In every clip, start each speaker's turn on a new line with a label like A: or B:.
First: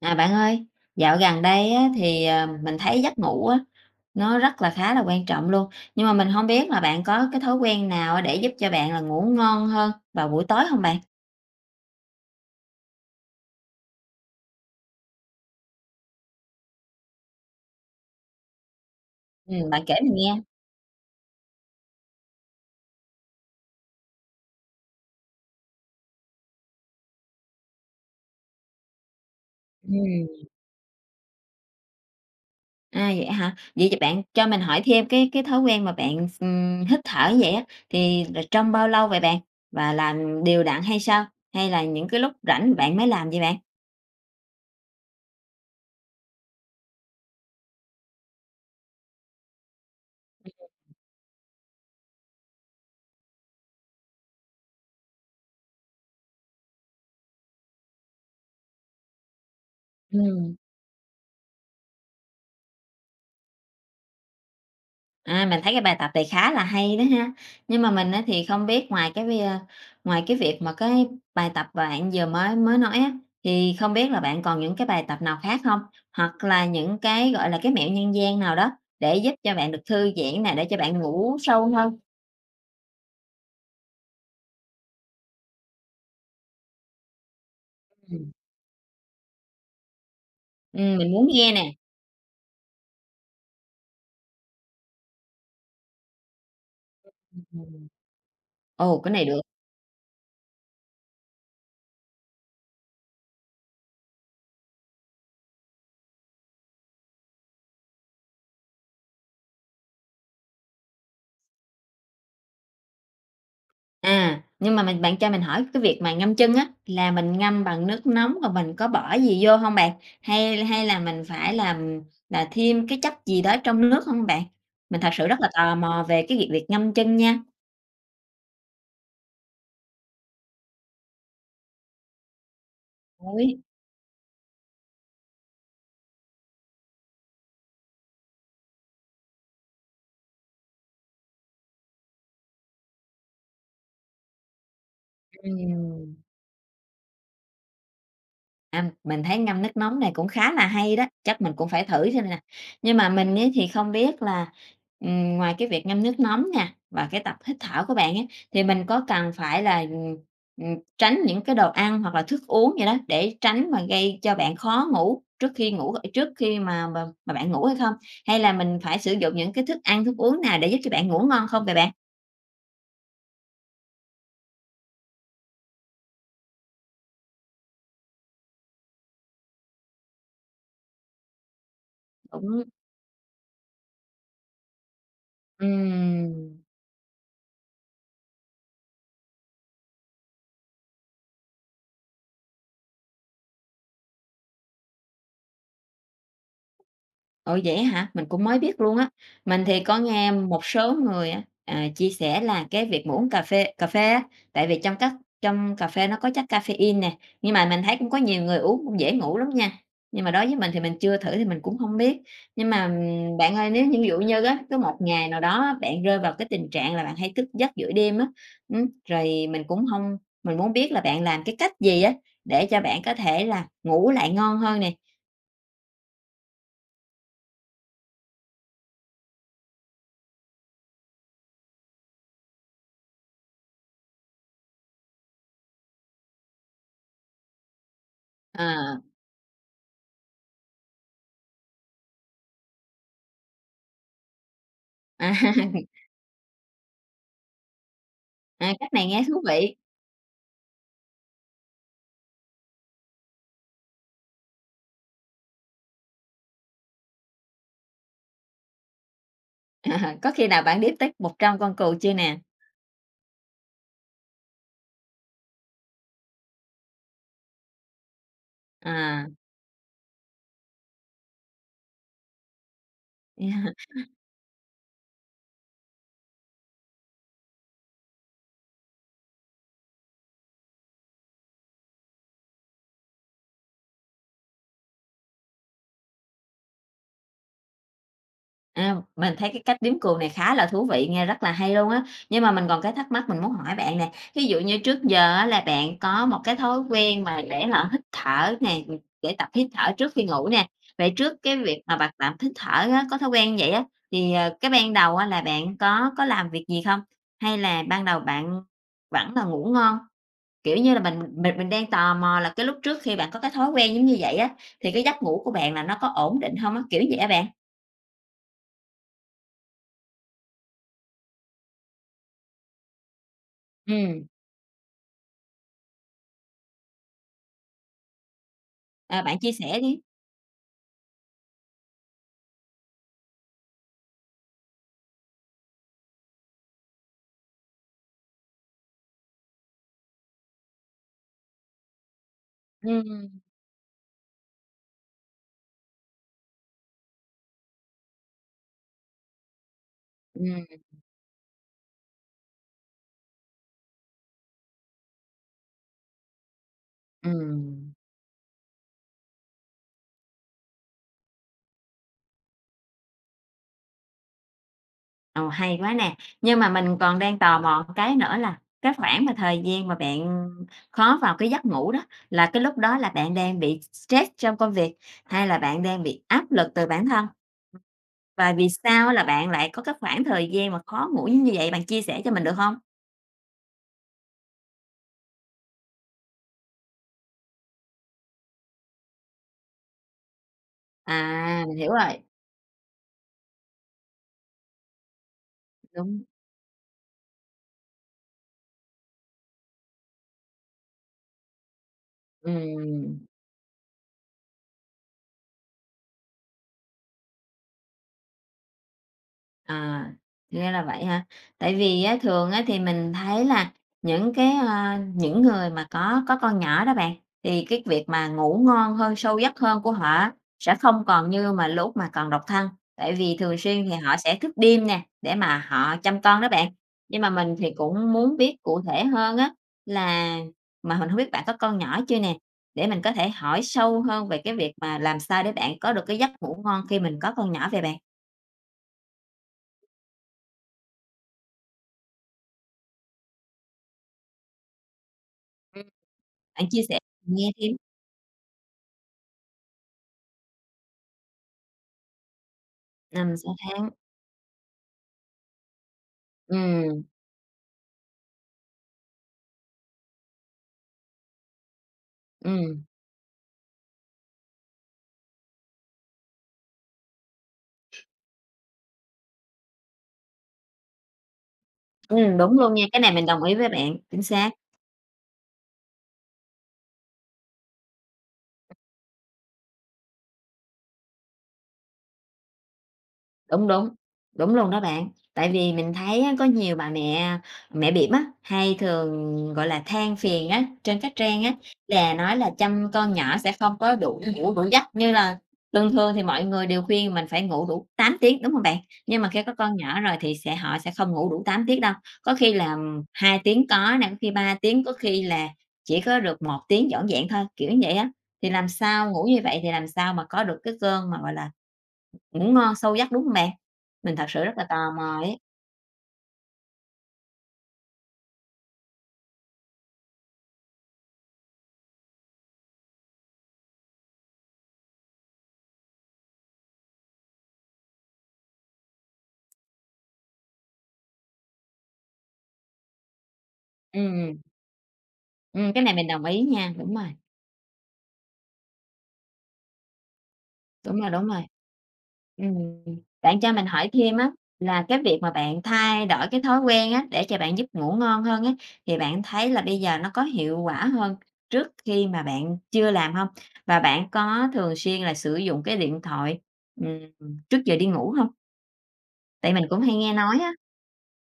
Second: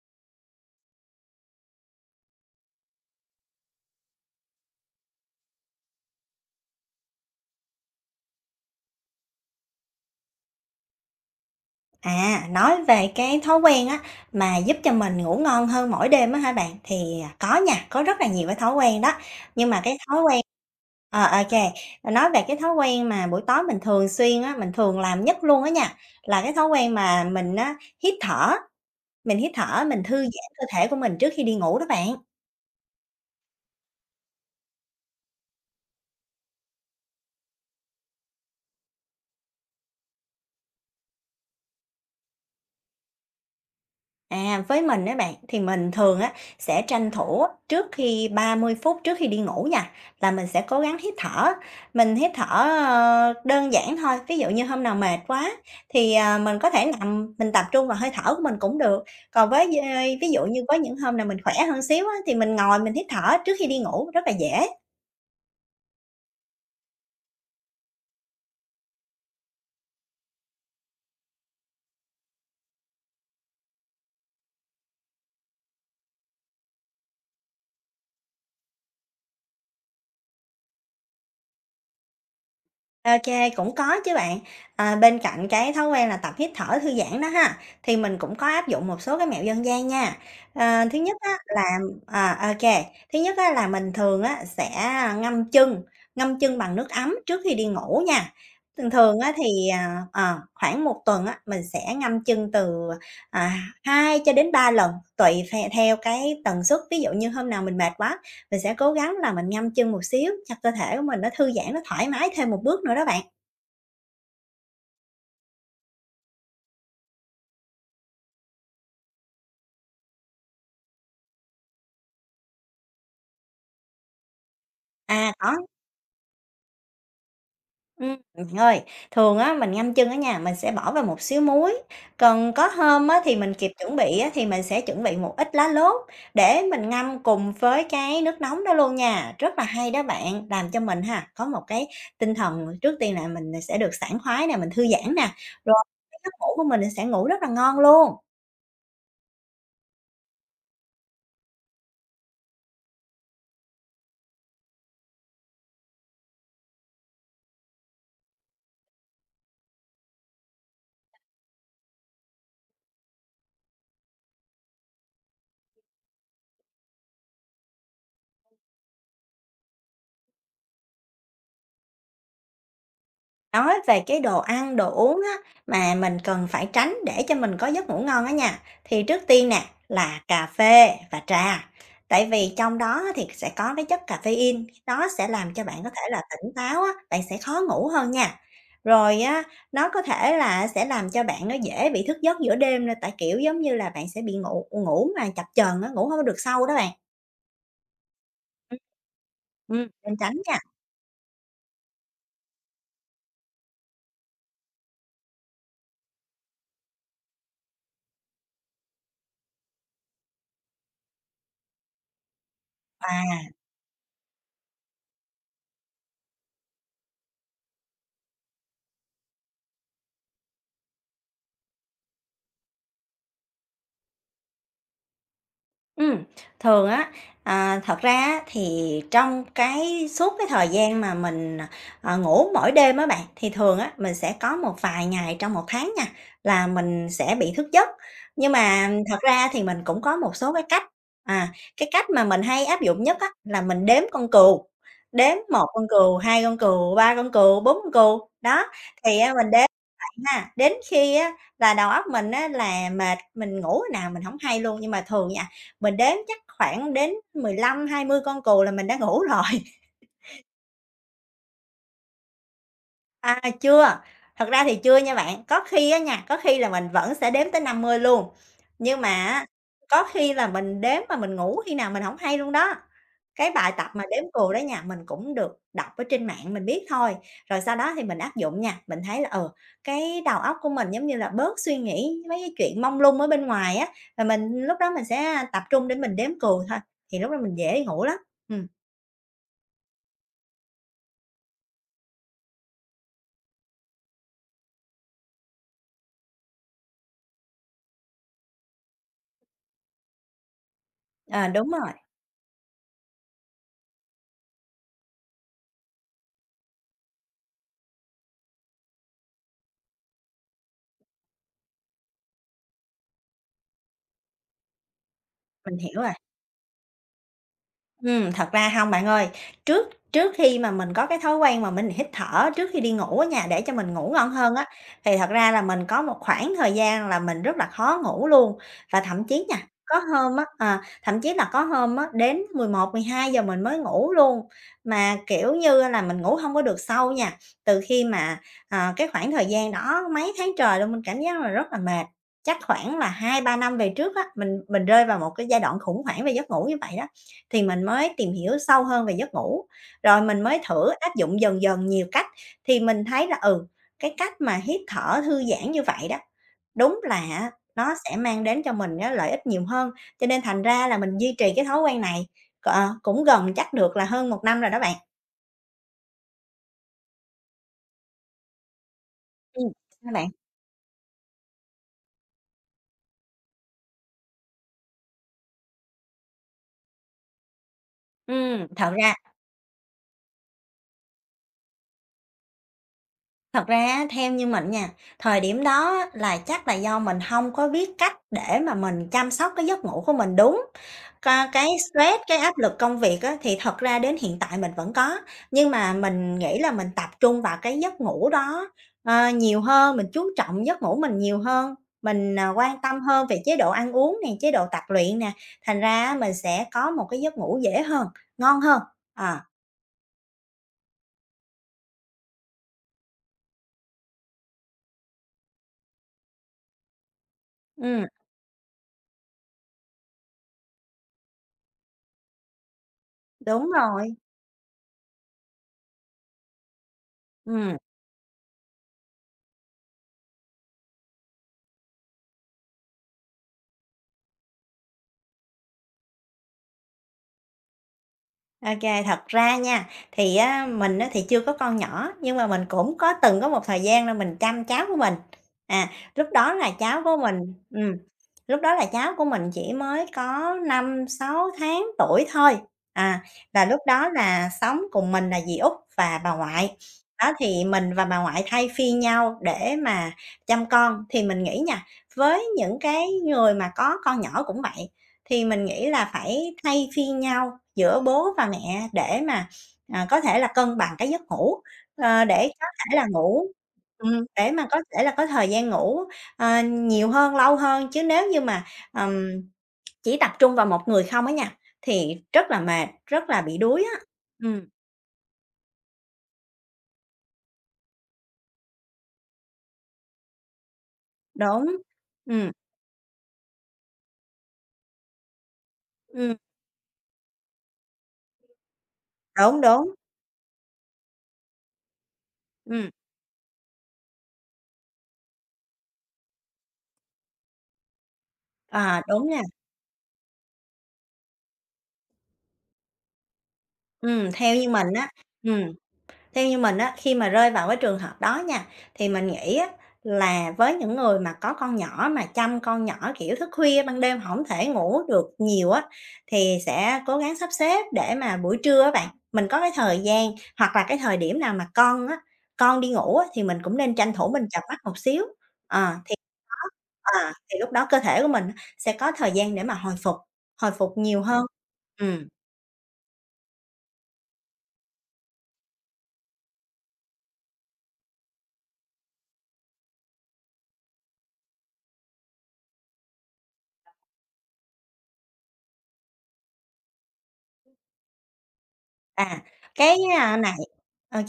A: À, bạn ơi, dạo gần đây á, thì, mình thấy giấc ngủ á, nó rất là khá là quan trọng luôn. Nhưng mà mình không biết là bạn có cái thói quen nào á để giúp cho bạn là ngủ ngon hơn vào buổi tối không bạn?
B: À, nói về cái thói quen á, mà giúp cho mình ngủ ngon hơn mỗi đêm á hả bạn? Thì, có nha, có rất là nhiều cái thói quen đó, nhưng mà
A: Bạn kể
B: cái
A: mình
B: thói
A: nghe.
B: quen ờ, ô nói về cái thói quen mà buổi tối mình thường xuyên á, mình thường làm nhất luôn á nha, là cái thói quen mà mình á, hít thở, mình thư
A: Ừm,
B: giãn cơ thể của mình trước khi đi ngủ đó bạn.
A: à, vậy hả? Vậy thì bạn cho mình hỏi thêm cái thói quen mà bạn hít thở như vậy á, thì là trong bao lâu vậy bạn? Và làm đều đặn hay sao? Hay là những cái lúc rảnh bạn mới làm vậy bạn?
B: À, với mình á bạn, thì mình thường á sẽ tranh thủ á, trước khi 30 phút trước khi đi ngủ nha, là mình sẽ cố gắng hít thở. Mình hít thở, đơn giản thôi, ví dụ như hôm nào mệt quá thì, mình có thể nằm mình tập trung vào hơi thở của mình cũng được. Còn với d Ví dụ
A: Ừm.
B: như có những hôm nào mình khỏe hơn xíu á, thì mình ngồi mình hít thở trước khi đi ngủ rất là dễ.
A: À, mình thấy cái bài tập này khá là hay đó ha. Nhưng mà mình á, thì không biết ngoài cái việc mà cái bài tập bạn vừa mới mới nói á, thì không biết là bạn còn những cái bài tập nào khác không? Hoặc là những cái gọi là cái mẹo nhân gian nào đó để giúp cho bạn được thư giãn nè, để cho bạn ngủ sâu hơn.
B: OK, cũng có chứ bạn. À, bên cạnh cái thói quen là tập hít thở thư giãn đó ha, thì mình
A: Ừm.
B: cũng có áp dụng một số cái mẹo dân gian nha.
A: Ừ,
B: Ờ, thứ
A: mình
B: nhất
A: muốn
B: á
A: nghe nè.
B: là à, OK, Thứ nhất á là mình thường á sẽ ngâm chân, bằng nước ấm trước khi đi
A: Ừm.
B: ngủ nha. Thường
A: Ồ, cái
B: thường
A: này
B: á
A: được.
B: thì, khoảng một tuần á, mình sẽ ngâm chân từ, à, 2 cho đến 3 lần, tùy phe theo cái tần suất. Ví dụ như hôm nào mình mệt quá mình sẽ cố gắng là mình ngâm chân một xíu cho cơ thể của mình nó thư giãn, nó thoải mái thêm một bước nữa đó bạn.
A: À, nhưng mà bạn cho mình hỏi cái việc mà ngâm chân á, là mình ngâm bằng nước nóng rồi mình có bỏ gì vô hông bạn? Hay hay là mình phải làm là thêm cái chất gì đó trong nước hông bạn? Mình thật sự
B: À,
A: rất là
B: có
A: tò mò về cái việc việc ngâm chân nha.
B: bạn ơi, thường á mình ngâm chân ở nhà mình sẽ bỏ vào một xíu muối, còn có hôm á thì
A: Ối,
B: mình kịp chuẩn bị á thì mình sẽ chuẩn bị một ít lá lốt để mình ngâm cùng với cái nước nóng đó luôn nha. Rất là hay đó bạn, làm cho mình ha, có một cái tinh thần trước tiên là mình sẽ được sảng khoái nè, mình thư giãn nè, rồi
A: ừm.
B: cái giấc ngủ của mình sẽ ngủ rất là ngon luôn.
A: À, mình thấy ngâm nước nóng này cũng khá là hay đó, chắc mình cũng phải thử xem nè. Nhưng mà mình ấy thì không biết là, ngoài cái việc ngâm nước nóng nè, và cái tập hít thở của bạn ấy, thì mình có cần phải là, tránh những cái đồ ăn hoặc là thức uống gì đó, để tránh mà gây cho bạn khó ngủ trước khi mà bạn ngủ hay không? Hay là mình phải sử dụng những cái thức ăn, thức uống nào để giúp cho bạn ngủ ngon không vậy bạn?
B: Nói về cái đồ ăn, đồ uống á, mà mình cần phải tránh để cho mình có giấc ngủ ngon á nha, thì trước tiên nè là cà phê và trà. Tại vì
A: Cũng
B: trong đó á thì sẽ có cái chất caffeine, nó sẽ làm cho bạn có thể là
A: ừm.
B: tỉnh táo á, bạn sẽ khó ngủ hơn nha. Rồi á, nó có thể là sẽ làm cho bạn nó dễ bị thức giấc giữa đêm nữa, tại, kiểu, giống như là, bạn sẽ bị ngủ ngủ mà chập chờn á, ngủ không có được sâu đó bạn.
A: Ồ, vậy hả? Mình cũng mới
B: Ừm.
A: biết luôn á. Mình thì có
B: Nên
A: nghe
B: tránh nha.
A: một số người á, chia sẻ là cái việc mà uống cà phê á, tại vì trong cà phê nó có chất caffeine nè, nhưng mà mình thấy cũng có nhiều người uống cũng dễ ngủ lắm nha. Nhưng mà đối với mình thì mình chưa thử thì mình cũng không biết. Nhưng mà,
B: Và
A: bạn ơi, nếu như ví dụ như á, có một ngày nào đó á, bạn rơi vào cái tình trạng là bạn hay thức giấc giữa đêm á, rồi mình cũng không mình muốn biết là bạn làm cái cách gì á, để cho bạn có thể là ngủ lại ngon hơn nè?
B: Ừm, thường á, thật ra á thì trong cái suốt cái thời gian mà mình, ngủ mỗi đêm á bạn, thì thường á, mình sẽ có một vài ngày trong một tháng nha, là mình sẽ bị thức giấc. Nhưng mà
A: Ờ.
B: thật ra thì mình cũng có một số cái cách, à, cái cách mà mình hay áp dụng nhất á, là mình đếm con cừu, đếm một con
A: À.
B: cừu, 2 con cừu, 3 con cừu, 4 con cừu, đó,
A: À, cách này
B: thì,
A: nghe thú
B: mình đếm
A: vị.
B: ha, đến khi á là đầu óc mình á là mệt, mình ngủ hồi nào mình hổng hay luôn. Nhưng mà thường nha, mình đếm chắc khoảng đến 15, 20 con cừu là mình đã ngủ rồi.
A: À, có khi nào bạn đếm tới 100 con cừu chưa nè?
B: À, chưa, thật ra thì chưa nha bạn. Có khi á nha, có khi là mình vẫn sẽ đếm tới 50 luôn, nhưng mà
A: À,
B: á, có khi là mình đếm mà mình ngủ khi nào mình không hay luôn đó. Cái bài tập mà đếm cù đó nha, mình cũng được đọc ở trên mạng mình biết thôi, rồi sau đó thì mình áp dụng nha. Mình thấy là, ừ, cái đầu óc của mình, giống như là, bớt suy nghĩ mấy cái chuyện mông lung ở bên ngoài á, và mình lúc đó mình sẽ tập trung để mình đếm cù thôi, thì lúc đó mình dễ ngủ lắm. Ừm,
A: mình thấy cái cách đếm cừu này khá là thú vị, nghe rất là hay luôn á. Nhưng mà mình còn cái thắc mắc mình muốn hỏi bạn nè, ví dụ như trước giờ á là bạn có một cái thói quen mà để là hít thở nè, để tập hít thở trước khi ngủ nè. Vậy trước
B: ờ,
A: cái
B: đúng
A: việc
B: rồi,
A: mà bạn tập hít thở á, có thói quen vậy á, thì, cái ban đầu á là bạn có làm việc gì không? Hay là ban đầu bạn vẫn là ngủ ngon? Kiểu như là, mình đang tò mò là cái lúc trước khi bạn có cái thói quen giống như vậy á, thì cái giấc ngủ của bạn
B: mình
A: là
B: hiểu
A: nó có
B: rồi.
A: ổn định hông á? Kiểu vậy á bạn.
B: Thật ra hông bạn ơi. Trước trước khi mà mình có cái thói quen mà mình hít thở trước khi đi ngủ á nha, để cho mình ngủ
A: Ừm,
B: ngon hơn á, thì thật ra là mình có một khoảng thời gian là mình rất là khó ngủ luôn. Và
A: ờ,
B: thậm
A: bạn
B: chí
A: chia
B: nha,
A: sẻ
B: có
A: đi.
B: hôm á, thậm chí là có hôm á, đến 11, 12 giờ mình mới ngủ luôn. Mà, kiểu như là, mình ngủ hông có được sâu nha. Từ khi mà, cái khoảng thời gian đó mấy tháng trời luôn, mình cảm giác là rất là mệt. Chắc khoảng là
A: Ừm,
B: hai ba năm về trước á, mình rơi vào một cái giai đoạn khủng hoảng về giấc ngủ như vậy đó. Thì mình mới tìm hiểu sâu hơn về giấc ngủ, rồi mình mới
A: ừm,
B: thử áp dụng dần dần nhiều cách, thì mình thấy là, ừ, cái cách mà hít thở thư giãn như vậy đó, đúng là á
A: ừm.
B: nó sẽ mang đến cho mình á lợi ích nhiều hơn, cho nên thành ra là mình duy trì cái thói quen này, cũng gần chắc được là hơn một năm rồi đó bạn.
A: Ồ, hay quá nè. Nhưng mà mình còn đang tò mò một cái nữa là cái khoảng mà thời
B: Ừm,
A: gian mà
B: sao bạn?
A: bạn khó vào cái giấc ngủ đó, là cái lúc đó là bạn đang bị stress trong công việc, hay là bạn đang bị áp lực từ bản thân? Và
B: Ừm,
A: vì
B: thật
A: sao á
B: ra
A: là bạn lại có cái khoảng thời gian mà khó ngủ như vậy, bạn chia sẻ cho mình được hông?
B: Thật ra á, theo như mình nha, thời điểm đó á, là chắc là do mình hông có biết cách để mà mình chăm sóc cái giấc ngủ của mình đúng. Ca
A: À,
B: cái
A: mình hiểu
B: stress,
A: rồi,
B: cái áp lực công việc á, thì thật ra đến hiện tại mình vẫn có, nhưng mà
A: đúng.
B: mình nghĩ là mình tập trung vào cái giấc ngủ đó, nhiều hơn, mình chú trọng giấc ngủ mình nhiều hơn, mình, quan tâm hơn
A: Ừm,
B: về chế độ ăn uống nè, chế độ tập luyện nè, thành ra á mình sẽ có một cái giấc ngủ dễ hơn, ngon hơn. À,
A: à, thì là vậy ha. Tại vì á, thường á, thì mình thấy là những cái, những người mà có con nhỏ đó bạn, thì cái việc
B: ừm,
A: mà ngủ ngon hơn, sâu giấc hơn của họ á, sẽ không còn như mà lúc mà còn độc thân, tại vì thường
B: đúng
A: xuyên thì
B: rồi,
A: họ sẽ thức đêm nè, để mà họ chăm con đó bạn. Nhưng mà mình thì
B: ừm.
A: cũng muốn biết cụ thể hơn á, là mà mình không biết bạn có con nhỏ chưa nè, để mình có thể hỏi sâu hơn về cái việc mà làm sao để bạn có được cái giấc ngủ ngon khi mình có con nhỏ về bạn?
B: OK, thật ra nha, thì á, mình á, thì chưa có con nhỏ, nhưng mà mình cũng có từng có một thời gian là mình chăm cháu của mình. À, lúc đó
A: Bạn
B: là
A: chia sẻ
B: cháu của
A: mình
B: mình
A: nghe thêm.
B: ừm, lúc đó là cháu của mình chỉ mới có 5, 6 tháng tuổi thôi. À,
A: 6
B: là lúc
A: tháng.
B: đó là sống cùng mình là dì út và bà ngoại.
A: Ừm,
B: Đó, thì mình và bà ngoại thay phiên nhau để mà chăm con. Thì mình nghĩ nha, với những
A: ừm,
B: cái người mà có con nhỏ cũng vậy, thì mình nghĩ là phải thay phiên nhau giữa bố và mẹ để mà, có thể là cân bằng cái giấc ngủ, ờ, để
A: đúng
B: có
A: luôn nha,
B: thể
A: cái
B: là
A: này mình đồng
B: ngủ
A: ý với bạn, chính
B: để
A: xác.
B: mà có thể là có thời gian ngủ, nhiều hơn, lâu hơn. Chứ nếu như mà, ừm, chỉ tập trung vào một người không á nha, thì rất là mệt, rất là bị
A: Đúng,
B: đuối
A: đúng,
B: á.
A: đúng
B: Ừm,
A: luôn đó bạn. Tại vì mình thấy á, có nhiều bà mẹ mẹ bỉm á, hay thường, gọi là, than phiền á, trên các trang á,
B: đúng,
A: là nói
B: ừm,
A: là chăm con nhỏ sẽ không có đủ ngủ đủ giấc, như là thường thường thì
B: ừm,
A: mọi người đều khuyên mình phải ngủ đủ 8 tiếng, đúng không bạn? Nhưng mà khi có
B: đúng,
A: con
B: đúng,
A: nhỏ rồi thì sẽ họ sẽ không ngủ đủ 8 tiếng đâu, có khi là
B: ừm,
A: 2 tiếng có nè, có khi 3 tiếng, có khi là chỉ có được một tiếng vỏn vẹn thôi, kiểu như vậy á. Thì làm
B: à,
A: sao ngủ
B: đúng nha,
A: như vậy thì làm sao mà có được cái cơn mà, gọi là ngủ ngon, sâu giấc, đúng hông bạn? Mình thật
B: ừm.
A: sự rất là tò mò ấy.
B: Ừm. Theo như mình á, khi mà rơi vào cái trường hợp đó nha, thì mình nghĩ á là với những người mà có con nhỏ mà chăm con nhỏ, kiểu, thức khuya ban đêm hổng thể ngủ được nhiều á, thì sẽ cố gắng sắp xếp để mà buổi trưa á bạn, mình có cái thời gian hoặc là cái thời điểm nào mà con á, con đi ngủ á, thì mình cũng nên tranh thủ
A: Ừm,
B: mình chợp mắt một xíu.
A: cái
B: Ờ,
A: này mình
B: thì
A: đồng ý nha, đúng rồi,
B: ờ, thì lúc đó cơ thể của mình sẽ có thời gian để mà hồi phục
A: đúng rồi,
B: nhiều
A: đúng rồi.
B: hơn. Ừm,
A: Ừm, bạn cho mình hỏi thêm á, là cái việc mà bạn thay đổi cái thói quen á, để cho bạn giúp ngủ ngon hơn á, thì bạn thấy là bây giờ nó có hiệu quả hơn trước khi mà bạn chưa làm hông? Và bạn có thường xuyên là sử dụng cái điện thoại, trước giờ đi ngủ hông?
B: à,
A: Tại mình cũng
B: cái,
A: hay nghe
B: a,
A: nói
B: nè
A: á.
B: OK,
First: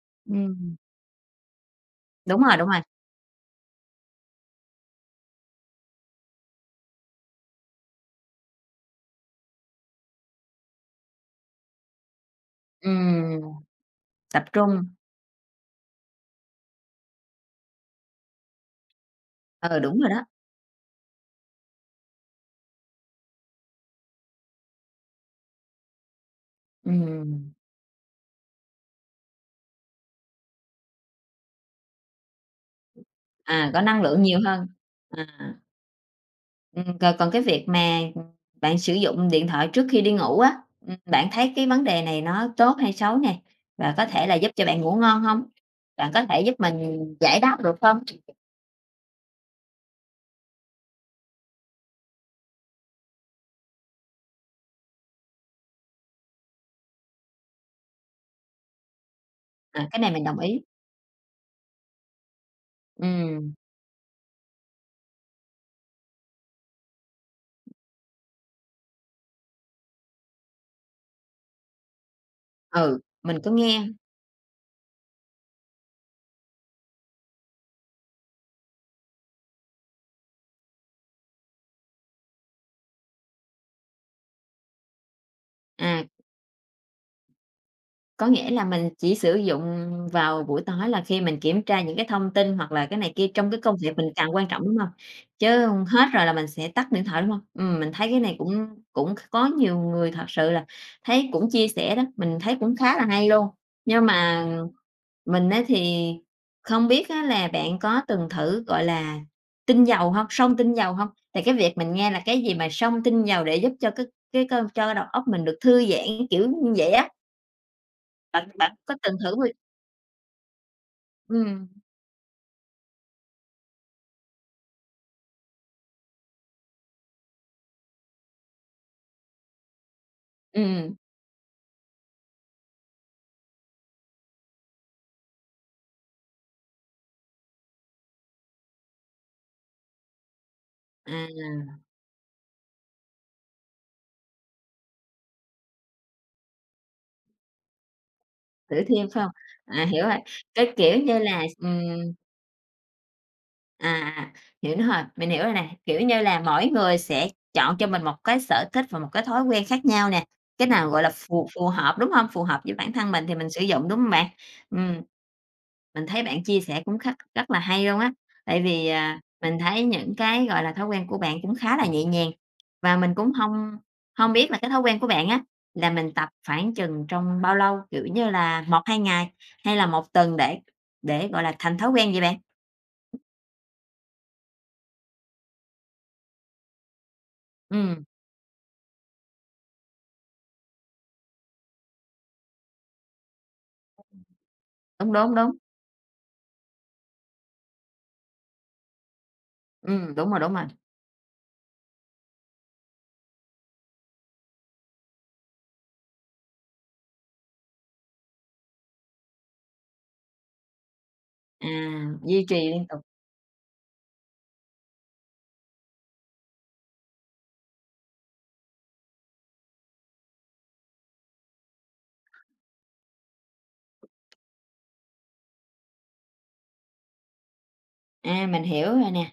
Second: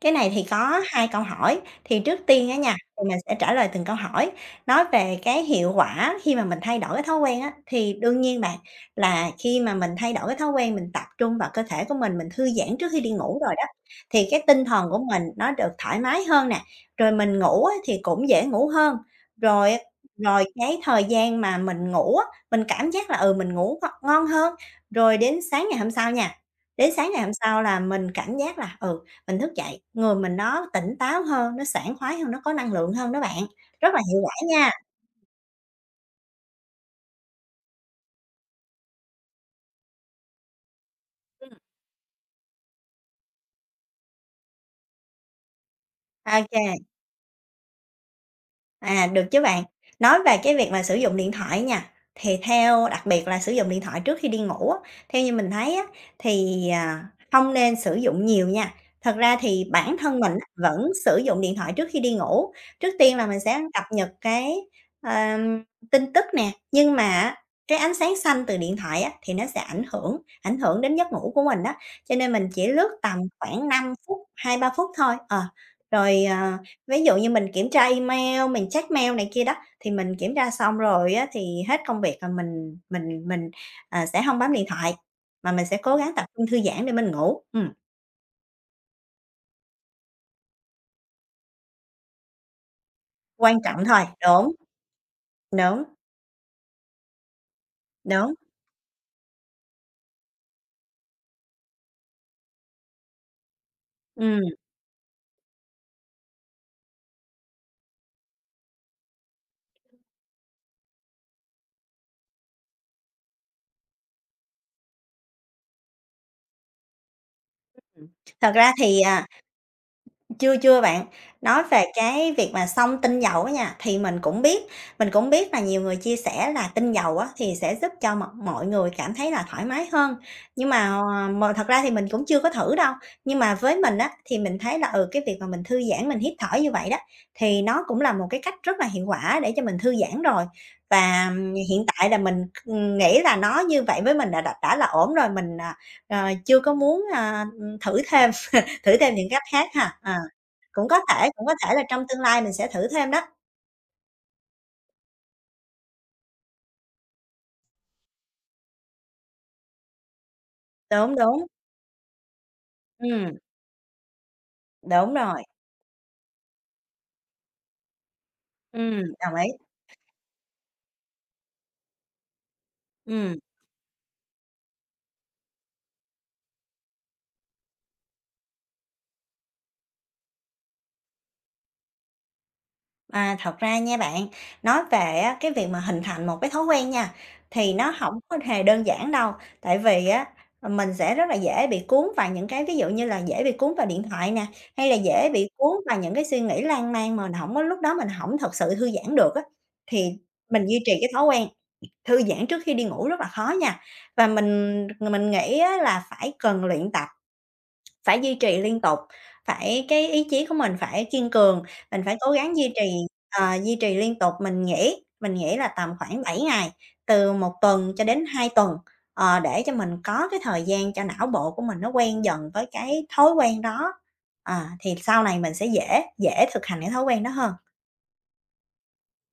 B: cái này thì
A: Ừm,
B: có 2 câu hỏi, thì trước
A: đúng
B: tiên á
A: rồi, đúng
B: nha,
A: rồi.
B: thì mình sẽ trả lời từng câu hỏi. Nói về cái hiệu quả khi mà mình thay đổi cái thói quen á, thì đương nhiên bạn là khi mà mình thay đổi cái thói quen, mình tập trung vào cơ thể của mình thư giãn trước khi đi ngủ
A: Ừm,
B: rồi đó, thì cái
A: tập
B: tinh
A: trung,
B: thần của mình nó được thoải mái hơn nè, rồi mình ngủ á thì cũng dễ ngủ hơn. Rồi
A: ừ, đúng rồi đó.
B: rồi cái thời gian mà mình ngủ á, mình cảm giác là, ừ, mình ngủ ngon hơn, rồi đến sáng ngày hôm sau nha, đến sáng ngày hôm
A: Ừm.
B: sau là mình cảm giác là, ừ mình thức dậy, người mình nó tỉnh táo hơn, nó sảng khoái hơn, nó có năng lượng hơn đó bạn.
A: À, có
B: Rất là
A: năng
B: hiệu
A: lượng
B: quả
A: nhiều hơn.
B: nha.
A: À, còn còn cái việc mà, bạn sử dụng điện thoại trước khi đi ngủ á, bạn thấy cái vấn đề này nó tốt hay xấu nè? Và có thể là giúp cho bạn ngủ ngon hông? Bạn có thể giúp
B: OK.
A: mình giải đáp được không?
B: À, được chứ bạn. Nói về cái việc mà sử dụng điện thoại nha, thì theo đặc biệt là sử dụng điện thoại trước khi đi ngủ á, theo như mình thấy á, thì, hông nên sử dụng nhiều nha. Thật ra thì
A: À,
B: bản
A: cái này
B: thân
A: mình
B: mình
A: đồng
B: á,
A: ý.
B: vẫn sử dụng điện thoại trước khi đi ngủ. Trước tiên là mình
A: Ừm,
B: sẽ cập nhật cái, ờm, tin tức nè, nhưng mà á, cái ánh sáng xanh từ điện thoại á, thì nó sẽ ảnh hưởng đến giấc ngủ của mình đó, cho nên mình chỉ lướt
A: ừ,
B: tầm
A: mình có
B: khoảng
A: nghe.
B: 5 phút, 2 3 phút thôi, rồi, Ví dụ như mình kiểm tra email, mình check mail này kia đó, thì mình kiểm tra xong rồi á, thì hết công việc là mình, sẽ hông bấm điện thoại, mà mình sẽ cố
A: À.
B: gắng tập trung thư giãn để mình ngủ,
A: Có nghĩa là mình chỉ sử dụng vào buổi tối là khi mình kiểm tra những cái thông tin hoặc là cái này kia trong
B: quan
A: cái công
B: trọng
A: việc
B: thôi.
A: mình càng quan
B: Đúng,
A: trọng, đúng hông? Chứ
B: đúng,
A: hết rồi là mình sẽ tắt điện thoại, đúng hông? Mình thấy cái
B: đúng,
A: này cũng cũng có nhiều người thật sự là thấy cũng chia sẻ đó, mình thấy cũng khá là hay luôn. Nhưng
B: ừm,
A: mà mình á thì không biết á là bạn có từng thử, gọi là, tinh dầu hông, xông tinh dầu hông? Thì cái việc mình nghe là cái gì mà xông tinh dầu để giúp cho cái cơ cho đầu óc mình được thư giãn, kiểu như vậy á,
B: ừm.
A: bạn
B: Thật ra
A: bạn có
B: thì,
A: từng thử bao.
B: chưa, chưa bạn. Nói
A: Ừm,
B: về cái việc mà xông tinh dầu á nha, thì mình cũng biết là nhiều người chia sẻ là tinh dầu á, thì sẽ giúp cho mọi mọi người cảm thấy là thoải mái hơn. Nhưng mà,
A: ừm,
B: mà thật ra thì mình cũng chưa có thử đâu. Nhưng mà với mình á, thì mình thấy là, ừ, cái việc mà mình thư giãn, mình hít thở như vậy đó, thì nó cũng là một cái cách rất là hiệu quả để cho mình thư giãn rồi. Và
A: à,
B: hiện tại là mình, nghĩ là nó như vậy với mình là đã là ổn rồi, mình, chưa có muốn, thử thêm,
A: Tử
B: thử
A: Thiêm
B: thêm
A: phải
B: những
A: hông?
B: cách khác
A: À,
B: ha.
A: hiểu
B: Ờ.
A: rồi, cái, kiểu như là,
B: Cũng có thể là trong tương lai mình sẽ thử thêm đó.
A: à, hiểu rồi, mình hiểu rồi nè, kiểu như là, mỗi người sẽ chọn cho mình một cái sở thích và một cái thói quen khác nhau nè, cái nào, gọi là,
B: Đúng, đúng,
A: phù phù hợp, đúng hông? Phù hợp với bản thân mình thì
B: ừm,
A: mình sử dụng, đúng hông bạn? Ừm.
B: đúng rồi,
A: Mình thấy bạn chia sẻ cũng khắc rất là hay luôn á, tại vì, à,
B: đồng ý.
A: mình thấy những cái, gọi là, thói quen của bạn cũng khá là nhẹ nhàng, và mình cũng
B: Ừm,
A: không không biết là cái thói quen của bạn á, là mình tập khoảng chừng trong bao lâu? Kiểu như là một 2 ngày hay là một tuần để, gọi là, thành thói quen vậy bạn?
B: thật ra nha bạn, nói về á, cái việc mà hình thành một cái thói quen nha, thì nó
A: Ừm,
B: hổng có hề đơn giản đâu, tại vì á, mình sẽ rất là dễ bị cuốn vào những cái ví dụ như là dễ bị cuốn vào điện thoại nè, hay là
A: đúng,
B: dễ
A: đúng,
B: bị
A: đúng,
B: cuốn vào những cái suy nghĩ lan man mà mình hổng có lúc đó mình hổng thật sự thư giãn được á, thì
A: đúng
B: mình
A: rồi,
B: duy trì cái thói quen thư giãn trước khi đi ngủ rất là khó nha, và mình nghĩ á là phải cần luyện tập, phải duy trì liên tục, phải cái ý chí của mình phải kiên cường,
A: à,
B: mình phải cố
A: duy
B: gắng
A: trì
B: duy
A: liên
B: trì,
A: tục,
B: duy trì liên tục. Mình nghĩ là tầm khoảng 7 ngày, từ 1 tuần cho đến 2 tuần, để cho mình có cái thời gian cho não bộ của mình nó quen dần với cái thói quen đó, thì sau này mình sẽ dễ dễ thực hành cái thói quen đó hơn.
A: à, mình hiểu rồi nè,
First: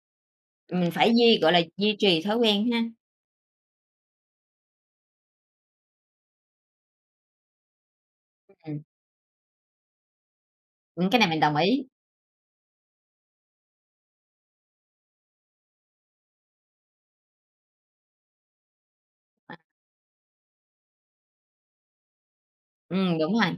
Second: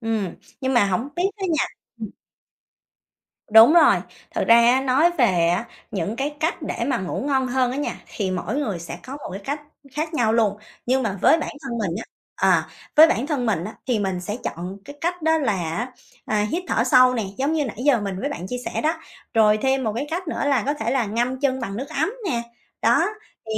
B: Ừm, nhưng mà
A: mình
B: hổng
A: phải
B: biết á nha.
A: duy trì thói quen ha,
B: Đúng rồi, thật ra á, nói về á, những cái cách để mà ngủ ngon hơn á nha, thì mỗi người
A: ừm,
B: sẽ có một cái cách khác nhau luôn. Nhưng mà
A: cái này
B: với
A: mình
B: bản
A: đồng
B: thân
A: ý,
B: mình á, à, với bản thân mình á, thì mình sẽ chọn cái cách đó là hít thở sâu nè, giống như nãy giờ mình với bạn chia sẻ đó.
A: à,
B: Rồi thêm một cái cách nữa là có thể là ngâm chân bằng nước ấm nè. Đó,
A: đúng
B: thì
A: rồi.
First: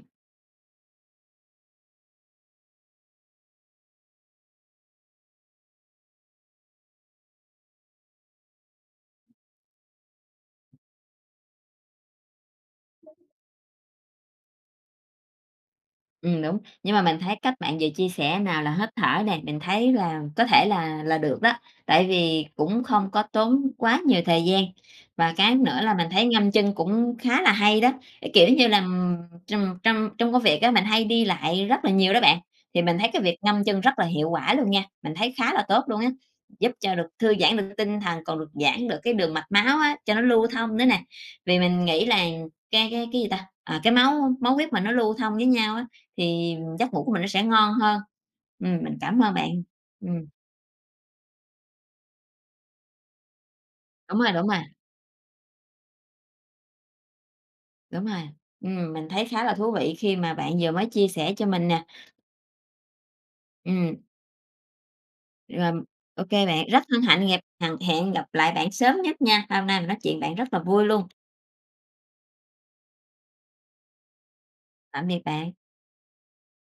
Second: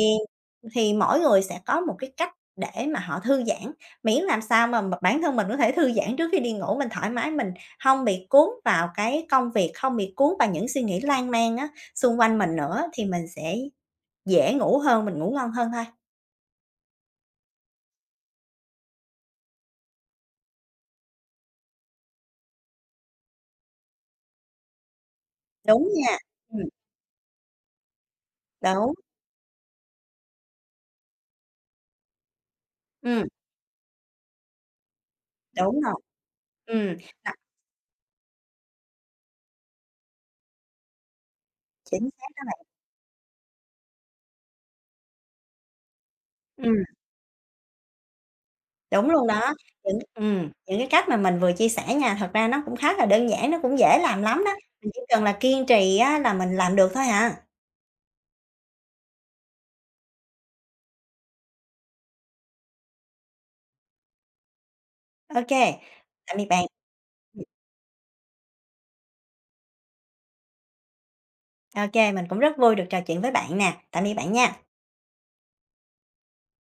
B: thì mỗi người sẽ có một cái cách để mà họ thư giãn, miễn làm sao mà bản thân mình có thể thư giãn trước khi đi ngủ, mình thoải mái, mình không bị cuốn vào cái công việc, không bị cuốn vào những suy nghĩ lan man á, xung quanh mình nữa thì mình sẽ dễ ngủ hơn, mình ngủ ngon hơn thôi.
A: Đúng, nhưng mà mình thấy cách bạn vừa chia sẻ nào là hít thở này mình thấy là có thể là được đó, tại vì cũng không có tốn quá nhiều thời gian. Và cái nữa
B: Đúng
A: là mình
B: nha,
A: thấy ngâm
B: ừm,
A: chân cũng khá là hay đó, cái kiểu như là,
B: đúng,
A: trong trong trong công việc á, mình hay đi lại rất là nhiều đó bạn, thì mình thấy cái
B: ừm,
A: việc ngâm chân rất là hiệu quả luôn nha, mình thấy khá là
B: đúng
A: tốt
B: rồi.
A: luôn á, giúp cho
B: Ừm,
A: được
B: đặc
A: thư giãn được tinh thần, còn được giãn được cái đường mạch máu á, cho nó lưu thông nữa nè. Vì mình nghĩ
B: chính
A: là
B: xác,
A: cái gì ta, à, cái máu máu huyết mà nó lưu thông với nhau á, thì
B: ừm,
A: giấc ngủ của mình nó sẽ ngon hơn. Mình
B: đúng
A: cảm
B: luôn
A: ơn bạn.
B: đó, những
A: Ừm,
B: ừm, những cái cách mà mình vừa chia sẻ nha, thật ra nó cũng khá là đơn giản, nó cũng dễ
A: đúng
B: làm
A: rồi,
B: lắm
A: đúng
B: đó,
A: rồi,
B: mình chỉ cần là kiên trì á là mình làm được thôi à.
A: đúng rồi. Mình thấy khá là thú vị khi mà bạn vừa mới chia sẻ cho mình nè. Ừm,
B: OK,
A: rồi, ô
B: tạm biệt bạn.
A: bạn, rất hân hạnh gặp hằng hẹn gặp lại bạn sớm nhất nha. Hôm nay mình nói chuyện bạn rất là vui luôn.
B: Ô mình cũng rất vui được trò chuyện với bạn nè. Tạm biệt bạn nha.
A: Tạm biệt bạn.